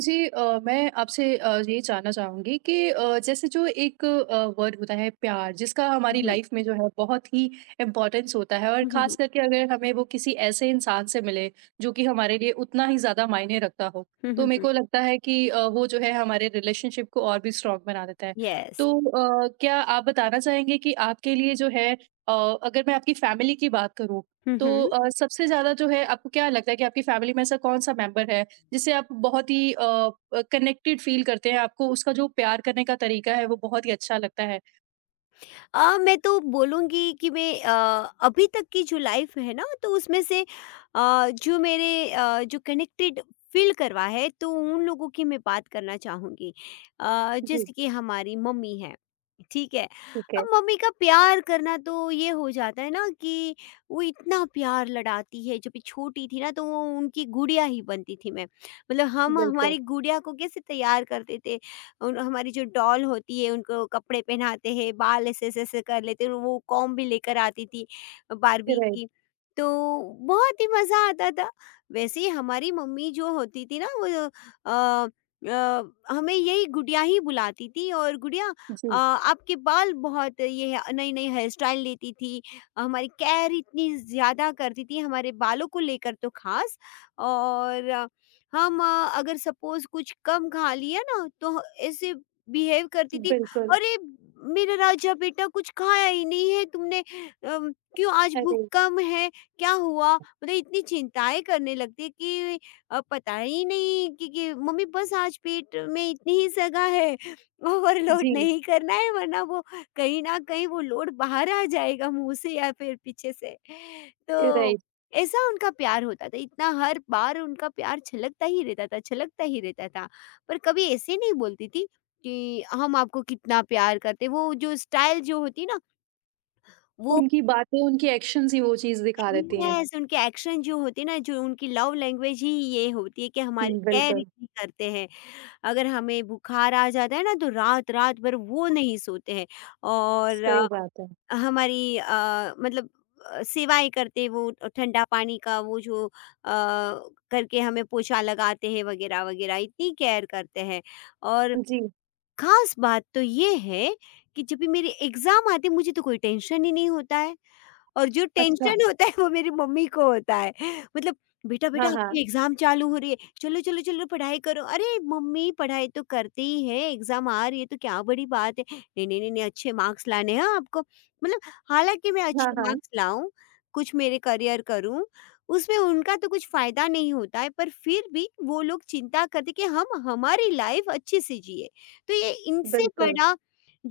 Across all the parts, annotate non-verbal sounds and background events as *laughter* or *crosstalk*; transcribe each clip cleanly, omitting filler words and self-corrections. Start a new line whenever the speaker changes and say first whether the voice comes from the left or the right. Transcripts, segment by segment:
right: जी, मैं आपसे ये जानना चाहूँगी कि जैसे जो एक वर्ड होता है प्यार जिसका
left: हुँ,
right: हमारी
left: हुँ।
right: लाइफ में जो है बहुत ही इम्पोर्टेंस होता है और
left: हुँ, हुँ,
right: ख़ास
left: हुँ।
right: करके अगर हमें वो किसी ऐसे इंसान से मिले जो कि हमारे लिए उतना ही ज़्यादा मायने रखता हो,
left: हुँ,
right: तो
left: हुँ,
right: मेरे
left: हुँ।
right: को लगता है कि वो जो है हमारे रिलेशनशिप को और भी स्ट्रॉन्ग बना देता है।
left: यस।
right: तो क्या आप बताना चाहेंगे कि आपके लिए जो है अगर मैं आपकी फैमिली की बात करूँ
left: हुँ,
right: तो
left: हुँ।
right: सबसे ज़्यादा जो है आपको क्या लगता है कि आपकी फैमिली में ऐसा कौन-सा मेंबर है जिससे आप बहुत ही कनेक्टेड फ़ील करते हैं, आपको उसका जो प्यार करने का तरीका है, वो बहुत ही अच्छा लगता है।
left: मैं तो बोलूँगी कि मैं अभी तक की जो लाइफ है ना तो उसमें से जो कनेक्टेड फ़ील करवा है तो उन लोगों की मैं बात करना चाहूँगी।
right: जी।
left: जैसे कि हमारी मम्मी हैं, ठीक है?
right: ठीक है।
left: अब मम्मी का प्यार करना तो ये हो जाता है ना कि वो इतना प्यार लड़ाती है, जब मैं छोटी थी ना तो वो उनकी गुड़िया ही बनती थी मैं। मतलब हम
right: बिल्कुल।
left: हमारी गुड़िया को कैसे तैयार करते थे और हमारी जो डॉल होती है उनको कपड़े पहनाते हैं, बाल ऐसे-ऐसे कर लेते हैं, वो कॉम्ब भी लेकर आती थी बार्बी
right: राइट।
left: की। तो बहुत ही मज़ा आता था। वैसे ही हमारी मम्मी जो होती थी ना वो अ अ, हमें यही गुड़िया ही बुलाती थी और गुड़िया
right: जी।
left: आपके बाल बहुत ये है नई-नई हेयर स्टाइल लेती थी, हमारी केयर इतनी ज़्यादा करती थी हमारे बालों को लेकर तो ख़ास और हम अगर सपोज़ कुछ कम खा लिया ना तो ऐसे बिहेव करती थी,
right: बिल्कुल।
left: "अरे! मेरा राजा बेटा कुछ खाया ही नहीं है तुमने क्यों आज भूख
right: अरे!
left: कम है? क्या हुआ?" मतलब इतनी चिंताएँ करने लगती कि पता ही नहीं कि मम्मी बस आज पेट में इतनी ही जगह है, ओवरलोड
right: जी।
left: नहीं करना है वरना वो कहीं न कहीं वो लोड बाहर आ जाएगा मुँह से या फिर पीछे से। तो
right: राइट।
left: ऐसा उनका प्यार होता था, इतना हर बार उनका प्यार छलकता ही रहता था, छलकता ही रहता था। पर कभी ऐसे नहीं बोलती थी कि हम आपको कितना प्यार करते हैं, वो जो स्टाइल जो होती है ना, वो
right: उनकी बातें, उनकी एक्शन्स ही वो चीज़ दिखा देती हैं।
left: यस, उनके एक्शन जो होते हैं ना, जो उनकी लव लैंग्वेज ही ये होती है कि हमारी
right: हुँ,
left: केयर
right: बिल्कुल।
left: इतनी करते हैं। अगर हमें बुखार आ जाता है ना, तो रात-रात भर वो नहीं सोते हैं और
right: सही बात है।
left: हमारी मतलब सेवाएँ करते वो ठंडा पानी का वो जो करके हमें पोछा लगाते हैं वगैरह, वगैरह इतनी केयर करते हैं। और
right: जी।
left: ख़ास बात तो ये है कि जब भी मेरे एग्ज़ाम आते मुझे तो कोई टेंशन ही नहीं होता है। और जो
right: अच्छा।
left: टेंशन होता है वो मेरी मम्मी को होता है मतलब बेटा
right: हाँ,
left: बेटा
right: हाँ।
left: आपकी एग्जाम चालू हो रही है चलो चलो चलो पढ़ाई करो अरे मम्मी पढ़ाई तो करती ही है एग्जाम आ रही है तो क्या बड़ी बात है नहीं नहीं नहीं नहीं, अच्छे मार्क्स लाने हैं आपको मतलब हालांकि मैं
right: हाँ,
left: अच्छे
right: हाँ।
left: मार्क्स लाऊं कुछ मेरे करियर करूं उसमें उनका तो कुछ फायदा नहीं होता है पर फिर भी वो लोग चिंता करते कि हम हमारी लाइफ अच्छे से जिए तो ये इनसे
right: बिल्कुल।
left: बड़ा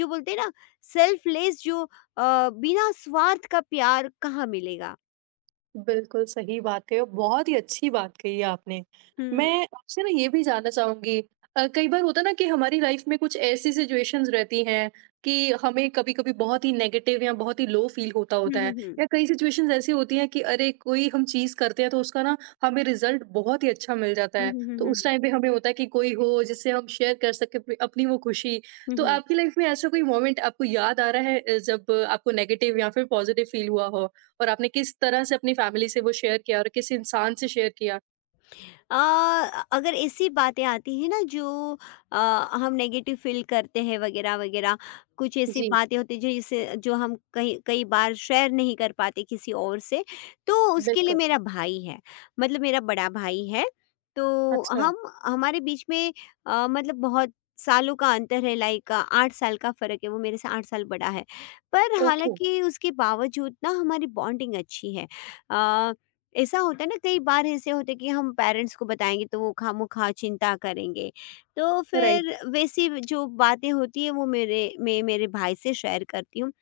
left: जो बोलते हैं ना सेल्फलेस जो बिना स्वार्थ का प्यार कहाँ मिलेगा?
right: बिल्कुल सही बात है और बहुत ही अच्छी बात कही है आपने।
left: हुँ।
right: मैं आपसे ना ये भी जानना चाहूँगी। कई बार होता है ना कि हमारी लाइफ़ में कुछ ऐसी सिचुएशंस रहती हैं कि हमें कभी-कभी बहुत ही नेगेटिव या बहुत ही लो फ़ील होता
left: हुँ,
right: होता
left: हुँ,
right: है
left: हुँ।
right: या कई सिचुएशंस ऐसी होती हैं कि अरे! कोई हम चीज़ करते हैं तो उसका ना हमें रिज़ल्ट बहुत ही अच्छा मिल जाता
left: हुँ,
right: है।
left: हुँ, हुँ,
right: तो उस
left: हुँ।
right: टाइम पे हमें होता है कि कोई हो जिससे हम शेयर कर सकें अपनी अपनी वो खुशी।
left: हुँ,
right: तो
left: हुँ,
right: आपकी लाइफ़ में ऐसा कोई मोमेंट आपको याद आ रहा है जब आपको नेगेटिव या फिर पॉज़िटिव फ़ील हुआ हो? और आपने किस तरह से अपनी फैमिली से वो शेयर किया और किस इंसान से शेयर किया?
left: अ, अगर ऐसी बातें आती हैं ना जो अ, हम नेगेटिव फील करते हैं वगैरह वगैरह कुछ ऐसी
right: जी,
left: बातें होती हैं जिसे जो हम कहीं कई बार शेयर नहीं कर पाते किसी और से तो उसके लिए
right: बिल्कुल।
left: मेरा भाई है मतलब मेरा बड़ा भाई है तो
right: अच्छा।
left: हम हमारे बीच में मतलब बहुत सालों का अंतर है लाइक 8 साल का फ़र्क है वो मेरे से 8 साल बड़ा है पर
right: ओके।
left: हालांकि उसके बावजूद ना हमारी बॉन्डिंग अच्छी है ऐसा होता है ना कई बार ऐसे होते कि हम पेरेंट्स को बताएँगे तो वो खामोखा चिंता करेंगे। तो
right: राइट।
left: फिर वैसी जो बातें होती हैं वो मेरे मैं मेरे भाई से शेयर करती हूँ।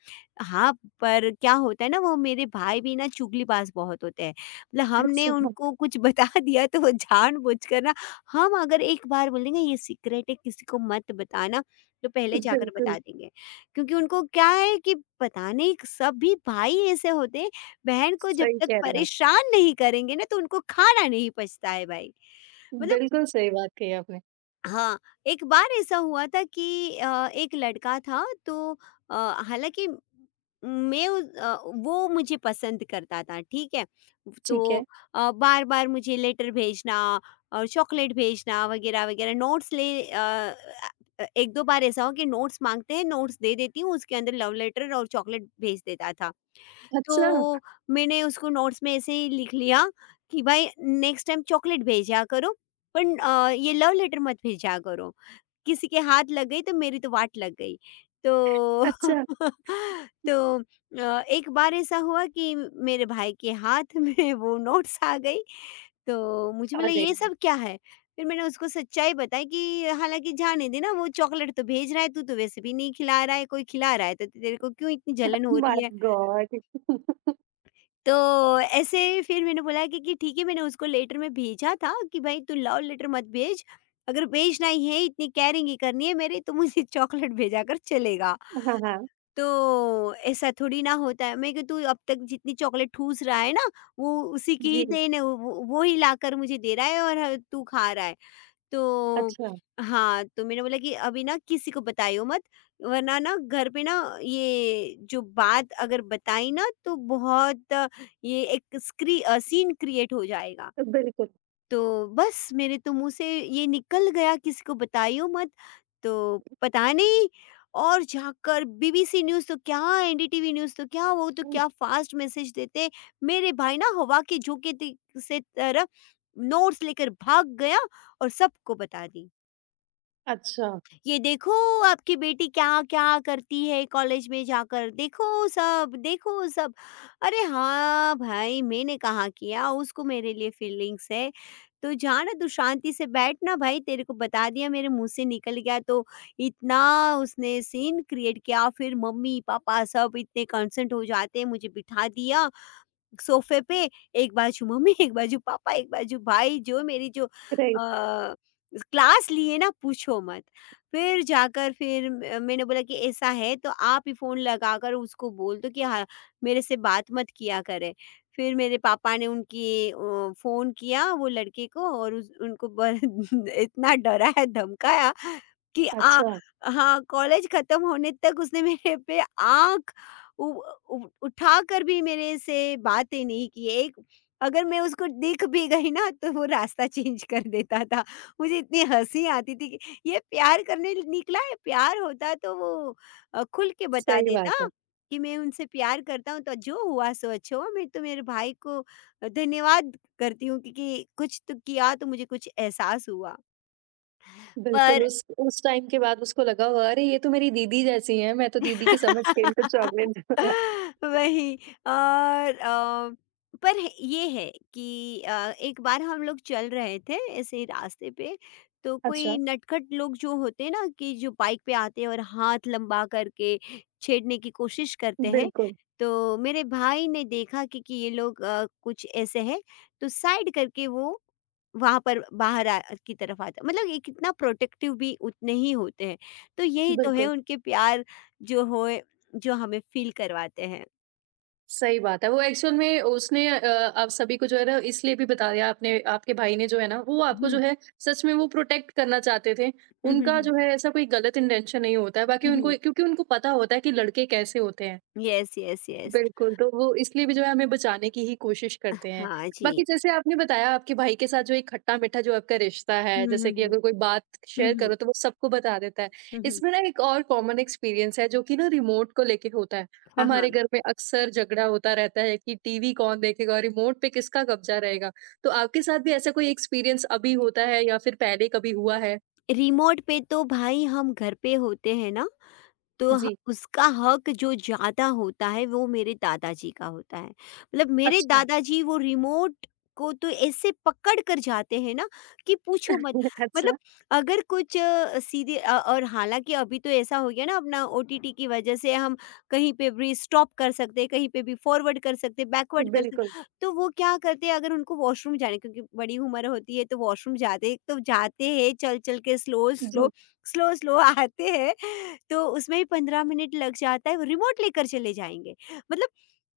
left: हाँ, पर क्या होता है ना वो मेरे भाई भी ना चुगलीबाज़ बहुत होते हैं। मतलब हमने
right: अच्छा।
left: उनको
right: *laughs*
left: कुछ *laughs* बता दिया तो वो जानबूझकर ना हम अगर एक बार बोल देंगे ये सीक्रेट है किसी को मत बताना, तो पहले जाकर
right: बिल्कुल।
left: बता देंगे। क्योंकि उनको क्या है कि पता नहीं सभी भाई ऐसे होते हैं बहन को जब
right: सही
left: तक
right: कह रही हैं आप।
left: परेशान नहीं करेंगे ना तो उनको खाना नहीं पचता है भाई। मतलब
right: बिल्कुल सही बात कही आपने।
left: हाँ, एक बार ऐसा हुआ था कि एक लड़का था तो अ, हालाँकि मैं उस अ, वो मुझे पसंद करता था, ठीक है?
right: ठीक है।
left: तो बार-बार मुझे लेटर भेजना और चॉकलेट भेजना वगैरह, वगैरह नोट्स 1-2 बार ऐसा हो कि नोट्स माँगते हैं, नोट्स दे देती हूँ, उसके अंदर लव लेटर और चॉकलेट भेज देता था।
right: अच्छा।
left: तो मैंने उसको नोट्स में ऐसे ही लिख लिया कि भाई नेक्स्ट टाइम चॉकलेट भेजा करो पण ये लव लेटर मत भेजा करो। किसी के हाथ लग गई तो मेरी तो वाट लग गई। तो
right: अच्छा।
left: *laughs* तो एक बार ऐसा हुआ कि मेरे भाई के हाथ *laughs* में वो नोट्स आ गई। तो मुझे बोला
right: अरे
left: ये सब क्या है? फिर मैंने उसको सच्चाई बताई कि हालाँकि जाने दे ना वो चॉकलेट तो भेज रहा है, तू तो वैसे भी नहीं खिला रहा है, कोई खिला रहा है तो तेरे को क्यों इतनी जलन हो
right: माय
left: रही है?
right: गॉड! *laughs*
left: तो ऐसे फिर मैंने बोला कि ठीक है मैंने उसको लेटर में भेजा था कि भाई तू लव लेटर मत भेज अगर भेजना ही है इतनी केयरिंग ही करनी है मेरी तो मुझे *laughs* चॉकलेट भेजा कर चलेगा
right: हाँ, हाँ।
left: तो ऐसा थोड़ी ना होता है मैं कि तू अब तक जितनी चॉकलेट ठूस रहा है ना वो उसी की ही
right: जी।
left: देन है वो ही लाकर मुझे दे रहा है और तू खा रहा है तो
right: अच्छा।
left: हाँ, तो मैंने बोला कि अभी ना किसी को बताइयो मत वरना ना घर पे ना ये जो बात अगर बताई ना तो बहुत ये एक सीन क्रिएट हो जाएगा।
right: बिल्कुल।
left: तो बस मेरे तो मुँह से ये निकल गया किसी को बताइयो मत, तो पता नहीं और जाकर बीबीसी न्यूज़ तो क्या, एनडीटीवी न्यूज़ तो क्या, वो तो
right: हुँ।
left: क्या फ़ास्ट मैसेज देते। मेरे भाई ना हवा के झोंके ति से तरह नोट्स लेकर भाग गया और सबको बता दी।
right: अच्छा।
left: ये देखो आपकी बेटी क्या-क्या करती है कॉलेज में जाकर, देखो सब, देखो सब। अरे हाँ भाई, मैंने कहाँ किया, उसको मेरे लिए फीलिंग्स है। तो जा ना तू शांति से बैठ ना भाई, तेरे को बता दिया मेरे मुँह से निकल गया तो इतना उसने सीन क्रिएट किया, फिर मम्मी-पापा सब इतने कंसर्न्ड हो जाते हैं, मुझे बिठा दिया सोफे पे एक बाजू मम्मी, एक बाजू पापा, एक बाजू भाई जो मेरी जो
right: राइट।
left: क्लास ली है ना पूछो मत। फिर जाकर फिर म मैंने बोला कि ऐसा है तो आप ही फ़ोन लगाकर उसको बोल दो कि हाँ, मेरे से बात मत किया करे। फिर मेरे पापा ने फ़ोन किया वो लड़के को और उस उनको ब *laughs* इतना डराया, धमकाया कि आ
right: अच्छा।
left: हाँ, कॉलेज खत्म होने तक उसने मेरे पे आँख उ उ उठा कर भी मेरे से बातें नहीं की। एक अगर मैं उसको दिख भी गई ना तो वो रास्ता *laughs* चेंज कर देता था। मुझे इतनी हँसी आती थी कि ये प्यार करने निकला है, प्यार होता तो वो खुल के बता
right: सही बात
left: देता
right: है।
left: कि मैं उनसे प्यार करता हूँ तो जो हुआ सो अच्छा हुआ। मैं तो मेरे भाई को धन्यवाद करती हूँ क्योंकि कुछ तो किया तो मुझे कुछ एहसास हुआ।
right: बिल्कुल,
left: पर
right: उस टाइम के बाद उसको लगा होगा, अरे ये तो मेरी दीदी जैसी हैं, मैं तो दीदी की समझ के इनको
left: *laughs*
right: चॉकलेट *laughs* दूँगा।
left: वही और पर है ये है कि एक बार हम लोग चल रहे थे ऐसे ही रास्ते पे तो
right: अच्छा।
left: कोई नटखट लोग जो होते हैं ना कि जो बाइक पे आते हैं और हाथ लंबा करके छेड़ने की कोशिश करते हैं
right: बिल्कुल।
left: तो मेरे भाई ने देखा कि ये लोग कुछ ऐसे हैं तो साइड करके वो वहाँ पर बाहर की तरफ आता मतलब ये कितना प्रोटेक्टिव भी उतने ही होते हैं तो यही तो है
right: बिल्कुल।
left: उनके प्यार जो होए जो हमें फ़ील करवाते हैं।
right: सही बात है। वो एक्चुअल में उसने आप सभी को जो है ना इसलिए भी बताया आपने आपके भाई ने जो है ना, वो आपको जो
left: हुँ।
right: है सच में वो प्रोटेक्ट करना चाहते थे।
left: हुँ, हुँ,
right: उनका
left: हुँ।
right: जो है ऐसा कोई गलत इंटेंशन नहीं होता है, बाकी
left: हुँ, हुँ।
right: उनको क्योंकि उनको पता होता है कि लड़के कैसे होते हैं।
left: Yes, yes, yes.
right: बिल्कुल, तो वो इसलिए भी जो है हमें बचाने की ही कोशिश करते हैं।
left: हाँ जी।
right: बाकी जैसे आपने बताया आपके भाई के साथ जो एक खट्टा-मीठा जो आपका रिश्ता है,
left: हुँ,
right: जैसे
left: हुँ,
right: कि
left: हुँ।
right: अगर कोई बात
left: हुँ,
right: शेयर करो
left: हुँ।
right: तो वो सबको बता देता है।
left: हुँ, हुँ।
right: इसमें ना एक और कॉमन एक्सपीरियंस है जो कि ना रिमोट को लेके होता है।
left: हाँ, हाँ।
right: हमारे घर में अक्सर झगड़ा होता रहता है कि टीवी कौन देखेगा, और रिमोट पे किसका कब्ज़ा रहेगा। तो आपके साथ भी ऐसा कोई एक्सपीरियंस अभी होता है या फिर पहले कभी हुआ है?
left: रिमोट पे तो भाई हम घर पे होते हैं ना तो ह
right: जी।
left: उसका हक जो ज़्यादा होता है वो मेरे दादाजी का होता है। मतलब मेरे
right: अच्छा।
left: दादाजी वो रिमोट को तो ऐसे पकड़ कर जाते हैं ना कि पूछो मत।
right: *laughs* अच्छा।
left: मतलब अगर कुछ सीधे और हालाँकि अभी तो ऐसा हो गया ना अपना ओटीटी की वजह से हम कहीं पे भी स्टॉप कर सकते हैं, कहीं पे भी फॉरवर्ड कर सकते हैं, बैकवर्ड कर सकते
right: बिल्कुल।
left: तो वो क्या करते हैं अगर उनको वॉशरूम जाने क्योंकि बड़ी उम्र होती है तो वॉशरूम जाते तो जाते हैं चल-चल के स्लो, स्लो,
right: जी।
left: स्लो, स्लो आते हैं तो उसमें भी 15 मिनट लग जाता है, वो रिमोट लेकर चले जाएँगे। मतलब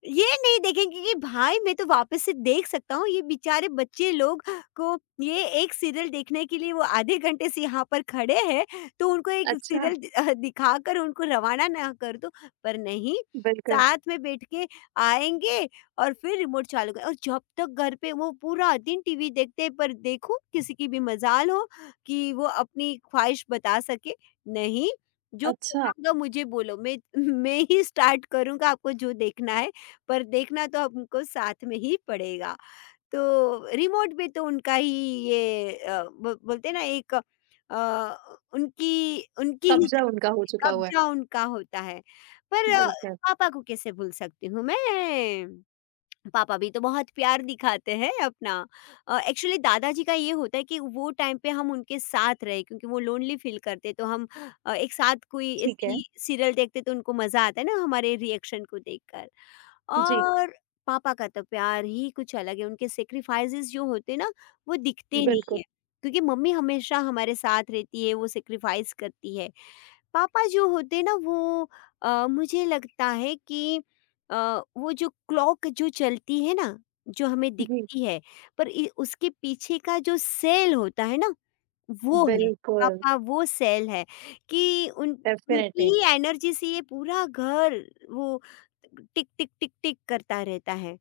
left: ये नहीं देखेंगे कि भाई मैं तो वापस से देख सकता हूँ, ये बेचारे बच्चे लोग को ये एक सीरियल देखने के लिए वो आधे घंटे से यहाँ पर खड़े हैं, तो उनको एक
right: अच्छा।
left: सीरियल दिखाकर उनको रवाना ना कर दो। पर नहीं,
right: बिल्कुल।
left: साथ में बैठ के आएँगे और फिर रिमोट चालू कर और जब तक घर पे वो पूरा दिन टीवी देखते हैं, पर देखो किसी की भी मजाल हो कि वो अपनी ख्वाहिश बता सके, नहीं, जो
right: अच्छा।
left: चलाऊँगा मुझे बोलो, मैं ही स्टार्ट करूँगा आपको जो देखना है, पर देखना तो हमको साथ में ही पड़ेगा। तो रिमोट पे तो उनका ही ये ब बोलते हैं ना एक उनकी उनकी ही
right: कब्ज़ा उनका हो चुका हुआ है।
left: कब्ज़ा उनका होता है। पर
right: बिल्कुल।
left: पापा को कैसे भूल सकती हूँ मैं। पापा भी तो बहुत प्यार दिखाते हैं अपना। एक्चुअली दादाजी का ये होता है कि वो टाइम पे हम उनके साथ रहे क्योंकि वो लोनली फ़ील करते हैं, तो हम एक साथ कोई
right: ठीक है।
left: ऐसी सीरियल देखते तो उनको मज़ा आता है ना हमारे रिएक्शन को देखकर।
right: जी।
left: और पापा का तो प्यार ही कुछ अलग है, उनके सैक्रिफाइसेस जो होते हैं ना, वो दिखते नहीं
right: बिल्कुल।
left: है, क्योंकि मम्मी हमेशा हमारे साथ रहती है, वो सैक्रिफाइस करती है। पापा जो होते हैं ना वो मुझे लगता है कि अ, वो जो क्लॉक जो चलती है ना, जो हमें
right: जी।
left: दिखती है, पर इ उसके पीछे का जो सेल होता है ना, वो है,
right: बिल्कुल।
left: पापा वो सेल है कि उन उनकी
right: डेफ़िनेटली।
left: ही एनर्जी से ये पूरा घर वो टिक, टिक, टिक, टिक करता रहता है।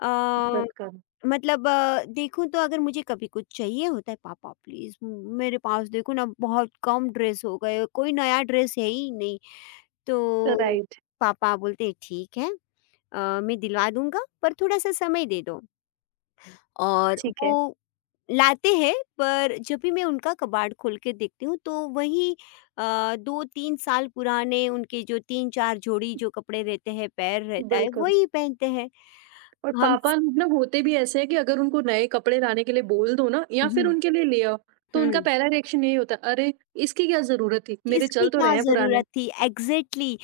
left: अ,
right: बिल्कुल।
left: मतलब देखूँ तो अगर मुझे कभी कुछ चाहिए होता है, "पापा प्लीज़ मेरे पास देखो ना, बहुत कम ड्रेस हो गए, कोई नया ड्रेस है ही नहीं।" तो
right: राइट।
left: पापा बोलते हैं, "ठीक है, मैं दिलवा दूँगा, पर थोड़ा-सा समय दे दो।" और
right: ठीक है।
left: वो लाते हैं, पर जब भी मैं उनका कबाड़ खोल के देखती हूँ तो वही अ, 2-3 साल पुराने उनके जो 3-4 जोड़ी जो कपड़े रहते हैं, पैर रहता है,
right: बिल्कुल
left: वही पहनते हैं।
right: और
left: हम
right: पापा
left: स
right: मतलब होते भी ऐसे हैं कि अगर उनको नए कपड़े लाने के लिए बोल दो ना या फिर
left: हुँ,
right: उनके लिए ले आओ, तो उनका
left: हुँ।
right: पहला रिएक्शन यही होता है, "अरे! इसकी क्या ज़रूरत थी? मेरे चल
left: इसकी
right: तो रहे
left: क्या
right: हैं पुराने।"
left: ज़रूरत थी? एग्ज़ैक्टली।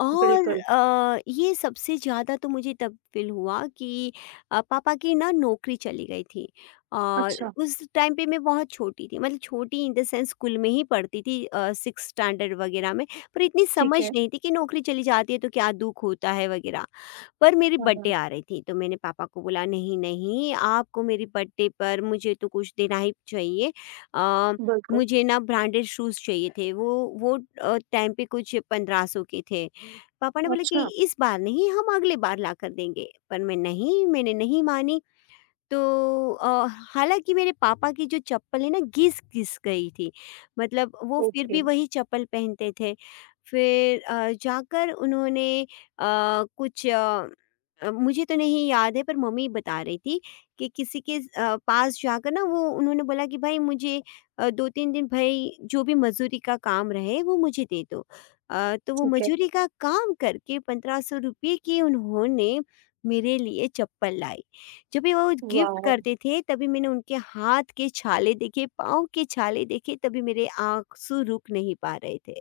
left: और
right: बिल्कुल।
left: ये सबसे ज़्यादा तो मुझे तब फ़ील हुआ कि पापा की ना नौकरी चली गई थी और
right: अच्छा।
left: उस टाइम पे मैं बहुत छोटी थी, मतलब छोटी इन द सेंस स्कूल में ही पढ़ती थी, 6th स्टैंडर्ड वगैरह में, पर इतनी
right: ठीक
left: समझ
right: है।
left: नहीं थी कि नौकरी चली जाती है तो क्या दुःख होता है वगैरह। पर मेरी
right: हाँ, हाँ।
left: बर्थडे आ रही थी, तो मैंने पापा को बोला, नहीं नहीं, आपको मेरी बर्थडे पर मुझे तो कुछ देना ही चाहिए। अ,
right: बिल्कुल।
left: मुझे ना ब्रांडेड शूज़ चाहिए थे। वो वो टाइम पे कुछ 1500 के थे। पापा ने बोला कि
right: अच्छा।
left: इस बार नहीं, हम अगले बार ला कर देंगे, पर मैंने नहीं मानी। तो अ, हालाँकि मेरे पापा की जो चप्पल है ना घिस-घिस गई थी, मतलब वो फिर
right: ओके।
left: भी वही चप्पल पहनते थे। फिर जाकर उन्होंने कुछ अ मुझे तो नहीं याद है, पर मम्मी बता रही थी कि किसी के पास जाकर ना वो उन्होंने बोला कि भाई मुझे 2-3 दिन भाई जो भी मज़दूरी का काम रहे वो मुझे दे दो। तो वो
right: ठीक है।
left: मज़दूरी का काम करके ₹1500 की उन्होंने मेरे लिए चप्पल लाई। जब भी वो गिफ्ट
right: वॉव!
left: करते थे तभी मैंने उनके हाथ के छाले देखे, पाँव के छाले देखे, तभी मेरे आँसू रुक नहीं पा रहे थे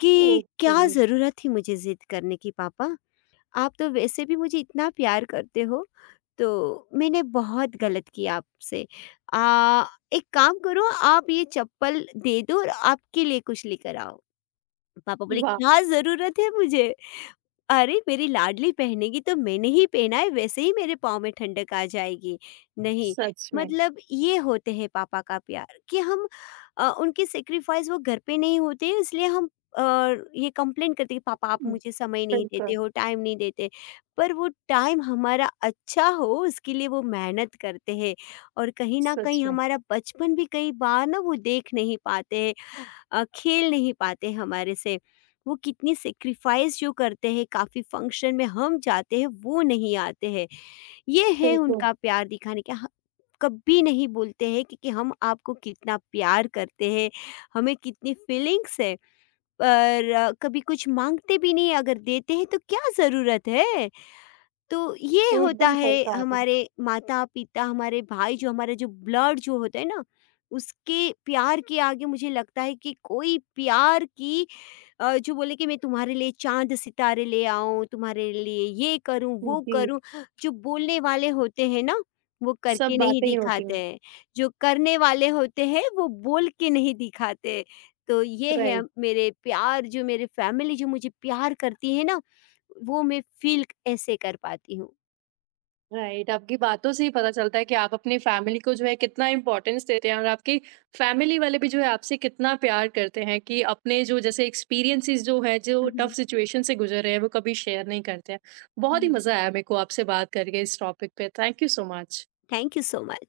left: कि
right: ओके।
left: क्या ज़रूरत थी मुझे ज़िद करने की, पापा? आप तो वैसे भी मुझे इतना प्यार करते हो, तो मैंने बहुत गलत किया आपसे। एक काम करो, आप ये चप्पल दे दो और आपके लिए कुछ लेकर आओ। पापा बोले,
right: वाह!
left: क्या ज़रूरत है मुझे? अरे! मेरी लाडली पहनेगी तो मैंने ही पहना है, वैसे ही मेरे पाँव में ठंडक आ जाएगी। नहीं,
right: सच में।
left: मतलब ये होते हैं पापा का प्यार कि हम उनकी सैक्रिफाइस वो घर पे नहीं होते, इसलिए हम अ, ये कंप्लेंट करते हैं कि पापा आप
right: हुँ,
left: मुझे समय नहीं देते
right: बिल्कुल।
left: हो, टाइम नहीं देते। पर वो टाइम हमारा अच्छा हो उसके लिए वो मेहनत करते हैं और कहीं न
right: सच
left: कहीं
right: में।
left: हमारा बचपन भी कई बार ना वो देख नहीं पाते हैं, खेल नहीं पाते हमारे से। वो कितनी सैक्रिफ़ाइस जो करते हैं, काफ़ी फ़ंक्शन में हम जाते हैं, वो नहीं आते हैं। ये है
right: बिल्कुल।
left: उनका प्यार दिखाने का ह कभी नहीं बोलते हैं कि हम आपको कितना प्यार करते हैं, हमें कितनी फ़ीलिंग्स है, पर कभी कुछ माँगते भी नहीं, अगर देते हैं तो क्या ज़रूरत है? तो ये होता
right: एकदम
left: है
right: सही कहा आपने।
left: हमारे माता-पिता, हमारे भाई, जो हमारा जो ब्लड जो होता है ना, उसके प्यार के आगे मुझे लगता है कि कोई प्यार की जो बोले कि मैं तुम्हारे लिए चाँद-सितारे ले आऊँ, तुम्हारे लिए ये करूँ, वो
right: जी।
left: करूँ, जो बोलने वाले होते हैं ना, वो
right: सब
left: करके नहीं
right: बातें ही होती हैं।
left: दिखाते हैं। जो करने वाले होते हैं, वो बोल के नहीं दिखाते। तो ये है
right: राइट।
left: मेरे प्यार, जो मेरे फैमिली जो मुझे प्यार करती है ना, वो मैं फ़ील ऐसे कर पाती हूँ।
right: राइट, आपकी बातों से ही पता चलता है कि आप अपनी फैमिली को जो है कितना इम्पोर्टेंस देते हैं और आपकी फैमिली वाले भी जो है आपसे कितना प्यार करते हैं कि अपने जो जैसे एक्सपीरियंसेस जो है, जो
left: हुँ,
right: टफ
left: हुँ।
right: सिचुएशन से गुज़र रहे हैं, वो कभी शेयर नहीं करते हैं। बहुत
left: हुँ,
right: ही
left: हुँ।
right: मज़ा आया मेरे को आपसे बात करके इस टॉपिक पे। Thank you so much.
left: Thank you so much.